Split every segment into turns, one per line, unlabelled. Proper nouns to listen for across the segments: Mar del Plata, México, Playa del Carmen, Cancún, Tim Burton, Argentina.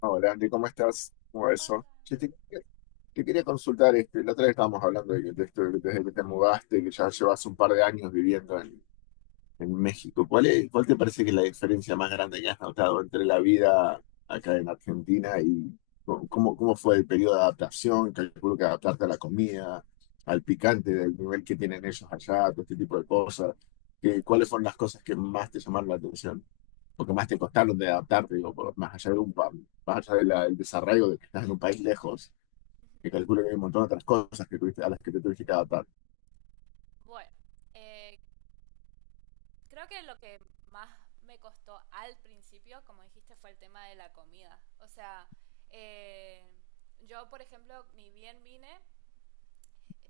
Hola Andy, ¿cómo estás? ¿Cómo va eso?
Hola.
Che, te quería consultar, este, la otra vez estábamos hablando de esto, desde que te mudaste, que ya llevas un par de años viviendo en México. ¿Cuál te parece que es la diferencia más grande que has notado entre la vida acá en Argentina y cómo fue el periodo de adaptación? Calculo que adaptarte a la comida, al picante, del nivel que tienen ellos allá, todo este tipo de cosas. ¿Cuáles fueron las cosas que más te llamaron la atención? Porque más te costaron de adaptarte, digo, más allá de del desarraigo de que estás en un país lejos, que calculo que hay un montón de otras cosas que a las que te tuviste que adaptar.
Bueno, eh, creo que lo que más me costó al principio, como dijiste, fue el tema de la comida. O sea, eh, yo, por ejemplo, ni bien vine,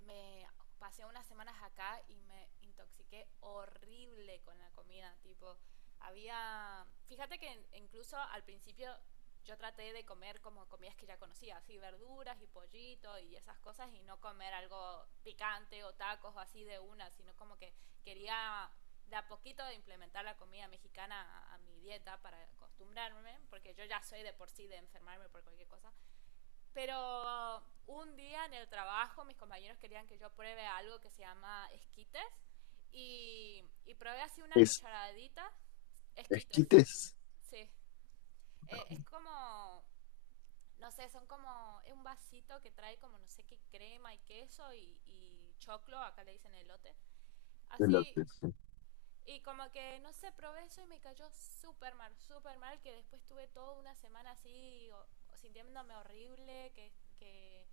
me pasé unas semanas acá y me intoxiqué horrible con la comida, tipo, había, fíjate que incluso al principio yo traté de comer como comidas que ya conocía, así verduras y pollito y esas cosas y no comer algo picante o tacos o así de una, sino como que quería de a poquito implementar la comida mexicana a mi dieta para acostumbrarme, porque yo ya soy de por sí de enfermarme por cualquier cosa. Pero un día en el trabajo mis compañeros querían que yo pruebe algo que se llama esquites y probé así una
Es
cucharadita. Esquites,
esquites
sí. Es como, no sé, son como, es un vasito que trae como no sé qué crema y queso y choclo, acá le dicen elote.
de
Así,
lotes.
y como que no sé, probé eso y me cayó súper mal, que después tuve toda una semana así sintiéndome horrible, que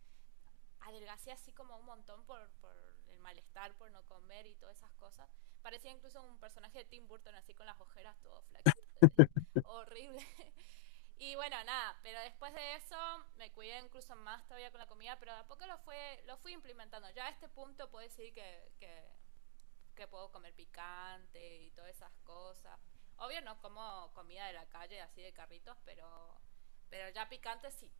adelgacé así como un montón por el malestar, por no comer y todas esas cosas. Parecía incluso un personaje de Tim Burton así con las ojeras todo flaquito. Horrible. Y bueno, nada, pero después de eso me cuidé incluso más todavía con la comida, pero de a poco lo, fue, lo fui implementando. Ya a este punto puedo decir que puedo comer picante y todas esas cosas. Obvio no como comida de la calle así de carritos, pero ya picante sí.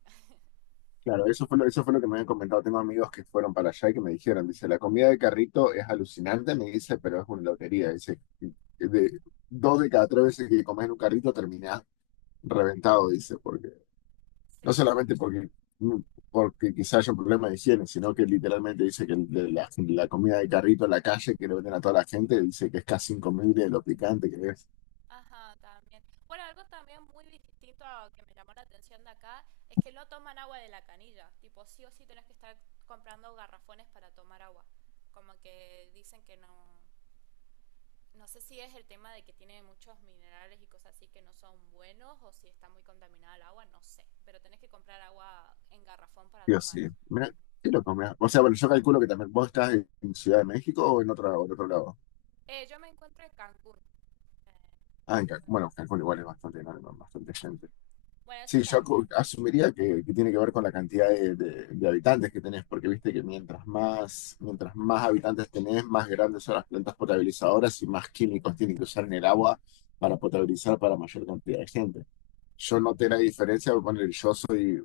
Claro, eso fue lo que me habían comentado. Tengo amigos que fueron para allá y que me dijeron, dice, la comida de carrito es alucinante, me dice, pero es una lotería. Dice, de dos de cada tres veces que comes en un carrito terminás reventado, dice. Porque
Sí,
No
no.
solamente porque quizás haya un problema de higiene, sino que literalmente dice que la comida de carrito en la calle que le venden a toda la gente, dice que es casi incomible lo picante que es.
Ajá, también. Bueno, algo también muy distinto que me llamó la atención de acá es que no toman agua de la canilla. Tipo, sí o sí tenés que estar comprando garrafones para tomar agua. Como que dicen que no. No sé si es el tema de que tiene muchos minerales y cosas así que no son buenos o si está muy contaminada el agua, no sé. Pero tenés que comprar agua en garrafón para
Dios
tomar.
sí. Mira, qué loco, mirá. O sea, bueno, yo calculo que también vos estás en Ciudad de México o en otro lado.
Yo me encuentro en Cancún. eh,
Ah, en Cancún.
Actualmente,
Bueno, Cancún
sí.
igual es bastante enorme, bastante gente.
Bueno, eso
Sí, yo
también.
asumiría que tiene que ver con la cantidad de habitantes que tenés, porque viste que mientras más habitantes tenés, más grandes son las plantas potabilizadoras y más químicos tienen que usar en el agua para potabilizar para mayor cantidad de gente.
Sí.
Yo noté la diferencia, voy a poner,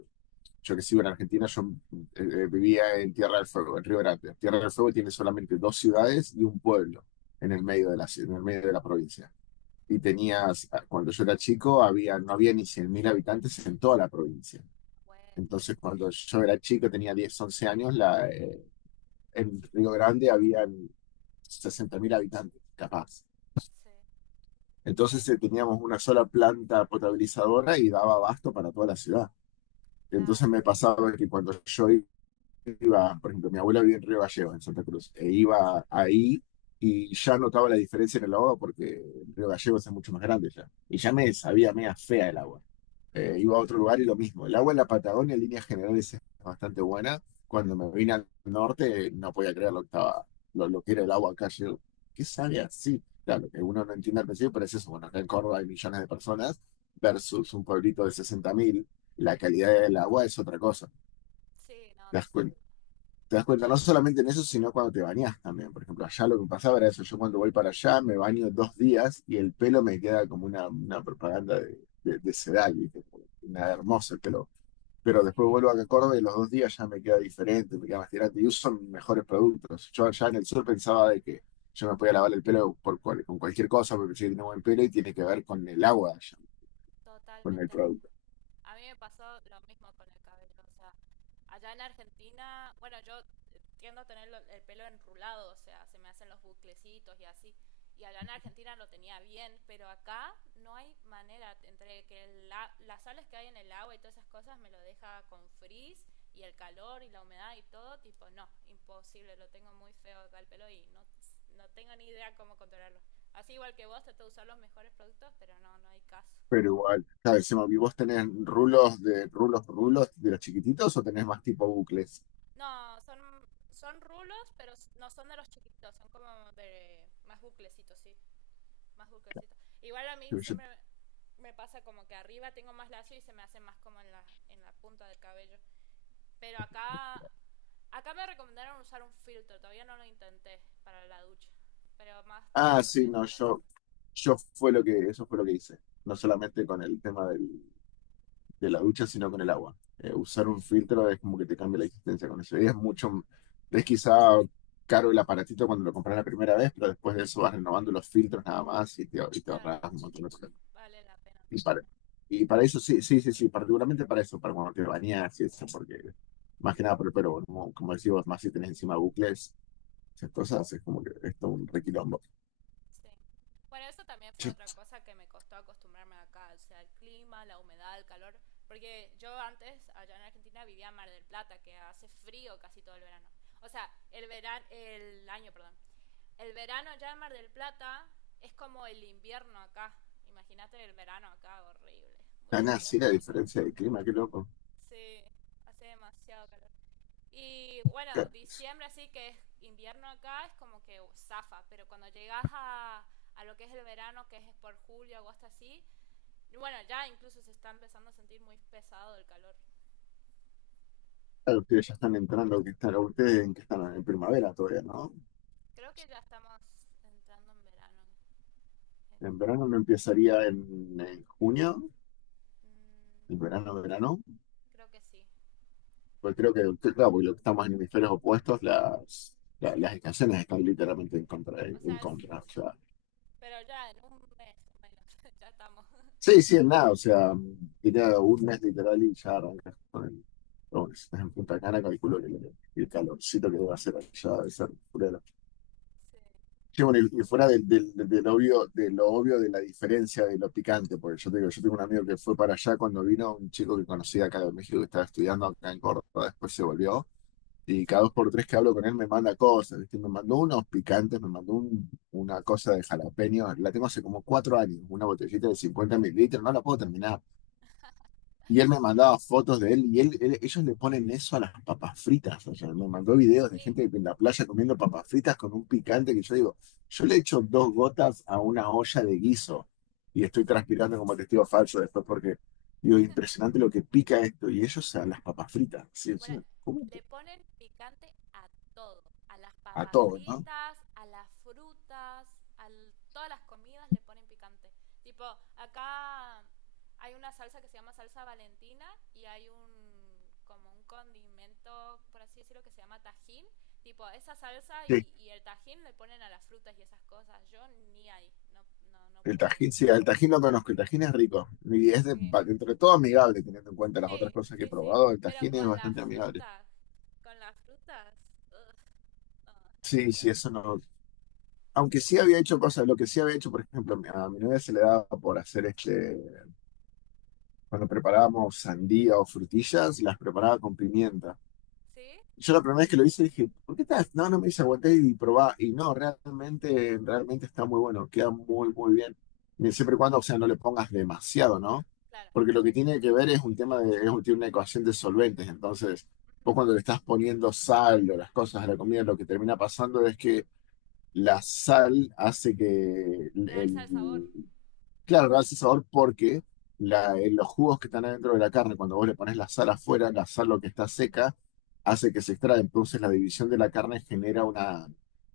yo que sigo en Argentina, yo vivía en Tierra del Fuego, en Río Grande. Tierra del Fuego tiene solamente dos ciudades y un pueblo en el
Ujú.
medio de la provincia. Y tenías, cuando yo era chico, no había ni 100.000 habitantes en toda la provincia.
Bueno,
Entonces, cuando yo era chico, tenía 10 u 11 años, en Río Grande habían 60.000 habitantes, capaz.
sí, sí,
Entonces teníamos una sola planta potabilizadora y daba abasto para toda la ciudad.
claro,
Entonces me
sí.
pasaba que cuando yo iba, por ejemplo, mi abuela vivía en Río Gallegos, en Santa Cruz, e iba ahí y ya notaba la diferencia en el agua porque Río Gallegos es mucho más grande ya. Y ya me sabía media fea el agua. Iba a otro lugar y lo mismo. El agua en la Patagonia en líneas generales es bastante buena. Cuando me vine al norte no podía creer lo que era el agua acá. Yo, ¿qué sabe así? Claro, que uno no entiende al principio, pero es eso. Bueno, acá en Córdoba hay millones de personas versus un pueblito de 60.000. La calidad del agua es otra cosa.
Sí, no,
¿Te das
total.
cuenta? Te das cuenta no
Sí,
solamente en eso, sino cuando te bañas también. Por ejemplo, allá lo que me pasaba era eso. Yo cuando voy para allá me baño 2 días y el pelo me queda como una propaganda de Sedal, ¿viste? Una hermosa el pelo, pero después
sí,
vuelvo a Córdoba y los 2 días ya me queda diferente, me queda más tirante y uso mejores productos. Yo allá en el sur pensaba de que yo me podía lavar el pelo por con cualquier cosa porque si tengo buen pelo y tiene que ver con el agua, allá, con el
totalmente.
producto.
A mí me pasó lo mismo con el cabello, o sea, allá en Argentina, bueno, yo tiendo a tener el pelo enrulado, o sea, se me hacen los buclecitos y así. Y allá en Argentina lo tenía bien, pero acá no hay manera, entre que las sales que hay en el agua y todas esas cosas me lo deja con frizz y el calor y la humedad y todo, tipo, no, imposible, lo tengo muy feo acá el pelo y no, no tengo ni idea cómo controlarlo. Así igual que vos, trato de usar los mejores productos, pero no, no hay caso.
Pero igual, claro, encima, ¿y vos tenés rulos de rulos, rulos de los chiquititos o tenés más tipo bucles?
No, son rulos, pero no son de los chiquitos, son como de más buclecitos, sí, más buclecitos. Igual a mí
yo-
siempre me pasa como que arriba tengo más lacio y se me hace más como en la punta del cabello. Pero acá, acá me recomendaron usar un filtro, todavía no lo intenté para la ducha, pero más
ah,
tarde lo voy
sí,
a
no,
intentar.
yo fue lo que, eso fue lo que hice. No solamente con el tema de la ducha, sino con el agua. Usar
Sí,
un filtro es como que te cambia la existencia con eso. Y es mucho, es quizá caro el aparatito cuando lo compras la primera vez, pero después de eso vas renovando los filtros nada más y te
claro,
ahorras un montón de cosas.
vale la pena
Y para,
totalmente.
y para eso, sí, sí, sí, sí, particularmente para eso, para cuando te bañas y eso, porque más que nada por el pelo, como decimos, más si tenés encima bucles, esas cosas, es como que esto es un requilombo.
Sí. Bueno, eso también fue
Che,
otra cosa que me costó acostumbrarme acá, o sea, el clima, la humedad, el calor, porque yo antes allá en Argentina vivía en Mar del Plata, que hace frío casi todo el verano. O sea, el verano, el año, perdón. El verano allá en Mar del Plata es como el invierno acá. Imagínate el verano acá, horrible.
tan
Mucho calor,
así la
mucho calor.
diferencia de clima, qué loco.
Sí, hace demasiado calor. Y bueno,
Claro,
diciembre así que es invierno acá, es como que zafa, pero cuando llegas a lo que es el verano, que es por julio, agosto así, y bueno, ya incluso se está empezando a sentir muy pesado el calor.
ustedes ya están entrando, ustedes en que están en primavera todavía, ¿no?
Creo que ya estamos entrando en verano. en-
En verano no empezaría en junio,
mm,
en verano, verano.
Creo que sí,
Pues creo claro, porque lo que estamos en hemisferios opuestos, las, la-
sí.
las estaciones están literalmente en contra.
O
En
sea,
contra. O sea,
pero ya en un mes o menos, ya estamos.
sí, sí, en nada. O sea, diría un mes literal y ya arrancas con el. Pero bueno, si estás en Punta Cana, calculo que el calorcito que debe hacer allá debe ser.
Sí,
Sí, bueno, y fuera de lo obvio de la diferencia de lo picante, porque yo te digo, yo tengo un amigo que fue para allá cuando vino, un chico que conocía acá de México que estaba estudiando acá en Córdoba, después se volvió, y
sí,
cada dos por tres que hablo con él me manda cosas, ¿viste? Me mandó unos picantes, me mandó una cosa de jalapeño, la tengo hace como 4 años, una botellita de 50 mililitros, no la puedo terminar, y él me mandaba fotos de él. Y ellos le ponen eso a las papas fritas. O sea, me mandó videos de
sí.
gente en la playa comiendo papas fritas con un picante que yo digo, yo le echo dos gotas a una olla de guiso y estoy transpirando como testigo falso después porque digo, impresionante lo que pica esto. Y ellos a las papas fritas, sí,
Bueno,
encima, ¿cómo?
le ponen picante a todo, a las
A
papas
todo, ¿no?
fritas, a las frutas, a todas las comidas le ponen picante. Tipo, acá hay una salsa que se llama salsa valentina y hay un como un condimento, por así decirlo, que se llama tajín. Tipo, esa salsa
Sí,
y el tajín le ponen a las frutas y esas cosas. Yo ni ahí, no, no, no puedo.
sí, el tajín lo conozco, el tajín es rico y es
Sí,
entre todo amigable, teniendo en cuenta las otras
sí,
cosas que he
sí, sí.
probado, el
Pero
tajín
con
es
las
bastante amigable.
frutas, con las frutas. Ugh. No, ahí
Sí,
ya
sí, eso
la paso.
no, aunque sí había hecho cosas, lo que sí había hecho, por ejemplo, a mi, novia se le daba por hacer este, cuando preparábamos sandía o frutillas, las preparaba con pimienta.
¿Sí?
Yo la primera vez que lo hice dije, ¿por qué estás? No, no me dice, aguanté y probá. Y no, realmente, realmente está muy bueno, queda muy, muy bien. Y siempre y cuando, o sea, no le pongas demasiado, ¿no?
Claro.
Porque lo que tiene que ver es un tema de, es un, tiene una ecuación de solventes. Entonces, vos cuando le estás poniendo sal o las cosas a la comida, lo que termina pasando es que la sal hace que
Realza el sabor.
el. Claro, lo hace sabor porque los jugos que están adentro de la carne, cuando vos le pones la sal afuera, la sal lo que está seca, hace que se extraiga. Entonces la división de la carne genera una,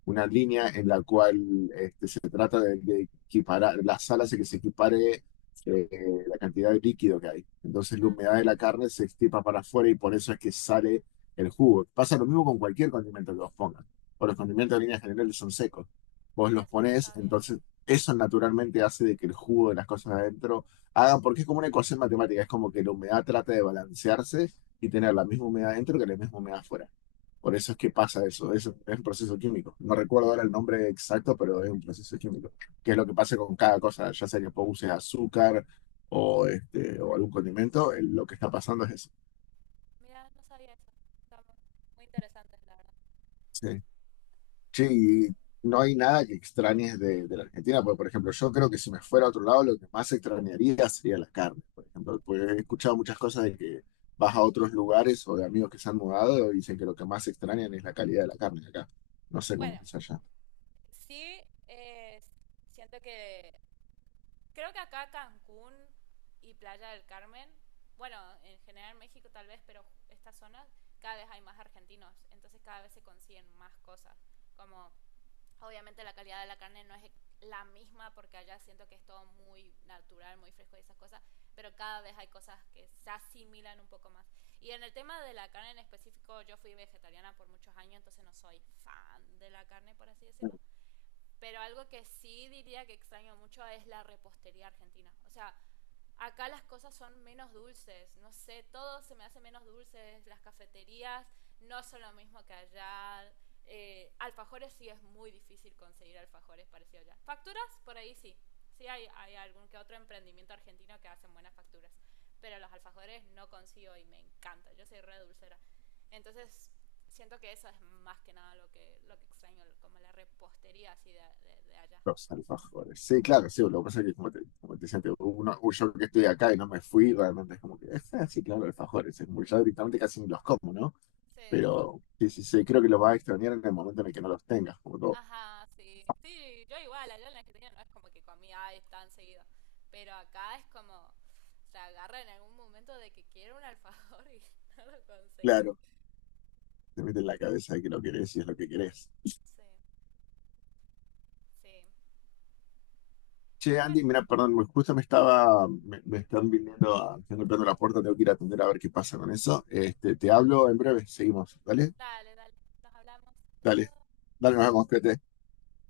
una línea en la cual este, se trata de equiparar, la sal hace que se equipare eh, la cantidad de líquido que hay. Entonces la
Ah,
humedad
mira.
de la carne se extipa para afuera y por eso es que sale el jugo. Pasa lo mismo con cualquier condimento que vos pongas. O los condimentos en líneas generales son secos. Vos
Mira,
los
eso no
ponés,
sabía.
entonces eso naturalmente hace de que el jugo de las cosas adentro hagan, porque es como una ecuación matemática, es como que la humedad trata de balancearse y tener la misma humedad adentro que la misma humedad afuera. Por eso es que pasa eso, es un proceso químico. No recuerdo ahora el nombre exacto, pero es un proceso químico, que es lo que pasa con cada cosa, ya sea que vos uses azúcar o algún condimento, lo que está pasando es eso.
Mira, no sabía eso. Está muy, muy interesante, la verdad.
Sí.
Sí.
Sí, y no hay nada que extrañes de la Argentina, porque por ejemplo, yo creo que si me fuera a otro lado, lo que más extrañaría sería la carne, por ejemplo, porque he escuchado muchas cosas de que vas a otros lugares o de amigos que se han mudado y dicen que lo que más extrañan es la calidad de la carne acá. No sé cómo
Bueno,
es allá.
sí, eh, siento que. Creo que acá Cancún y Playa del Carmen, bueno, en general México tal vez, pero estas zonas, cada vez hay más argentinos. Entonces cada vez se consiguen más cosas. Como obviamente la calidad de la carne no es la misma porque allá siento que es todo muy natural, muy fresco y esas cosas, pero cada vez hay cosas que se asimilan un poco más. Y en el tema de la carne en específico, yo fui vegetariana por muchos años, entonces no soy fan de la carne, por así decirlo. Pero algo que sí diría que extraño mucho es la repostería argentina. O sea, acá las cosas son menos dulces, no sé, todo se me hace menos dulces, las cafeterías no son lo mismo que allá, alfajores sí es muy difícil conseguir alfajores parecidos allá. Facturas, por ahí sí, sí hay algún que otro emprendimiento argentino que hacen buenas facturas, pero los alfajores no consigo y me encanta, yo soy re dulcera. Entonces, siento que eso es más que nada lo que, lo que extraño, como la repostería así de allá.
Los alfajores. Sí, claro, sí, lo que pasa es que como te decía antes, yo que estoy acá y no me fui, realmente es como que, sí, claro, alfajores, ya directamente casi ni los como, ¿no?
Sí.
Pero sí, sí, sí, creo que lo vas a extrañar en el momento en el que no los tengas, como todo.
Ajá, sí. Sí, yo igual, allá en la Argentina no es como que comía ay, tan seguido. Pero acá es como, se agarra en algún momento de que quiero un alfajor y no lo conseguí.
Claro. Te mete en la cabeza que lo querés y es lo que querés.
Sí, sí. Y
Che,
bueno,
Andy, mira, perdón, justo me están viniendo, están golpeando la puerta, tengo que ir a atender a ver qué pasa con eso. Este, te hablo en breve, seguimos, ¿vale?
dale, dale, nos hablamos. Hasta
Dale,
luego.
dale, nos vemos, cuídate.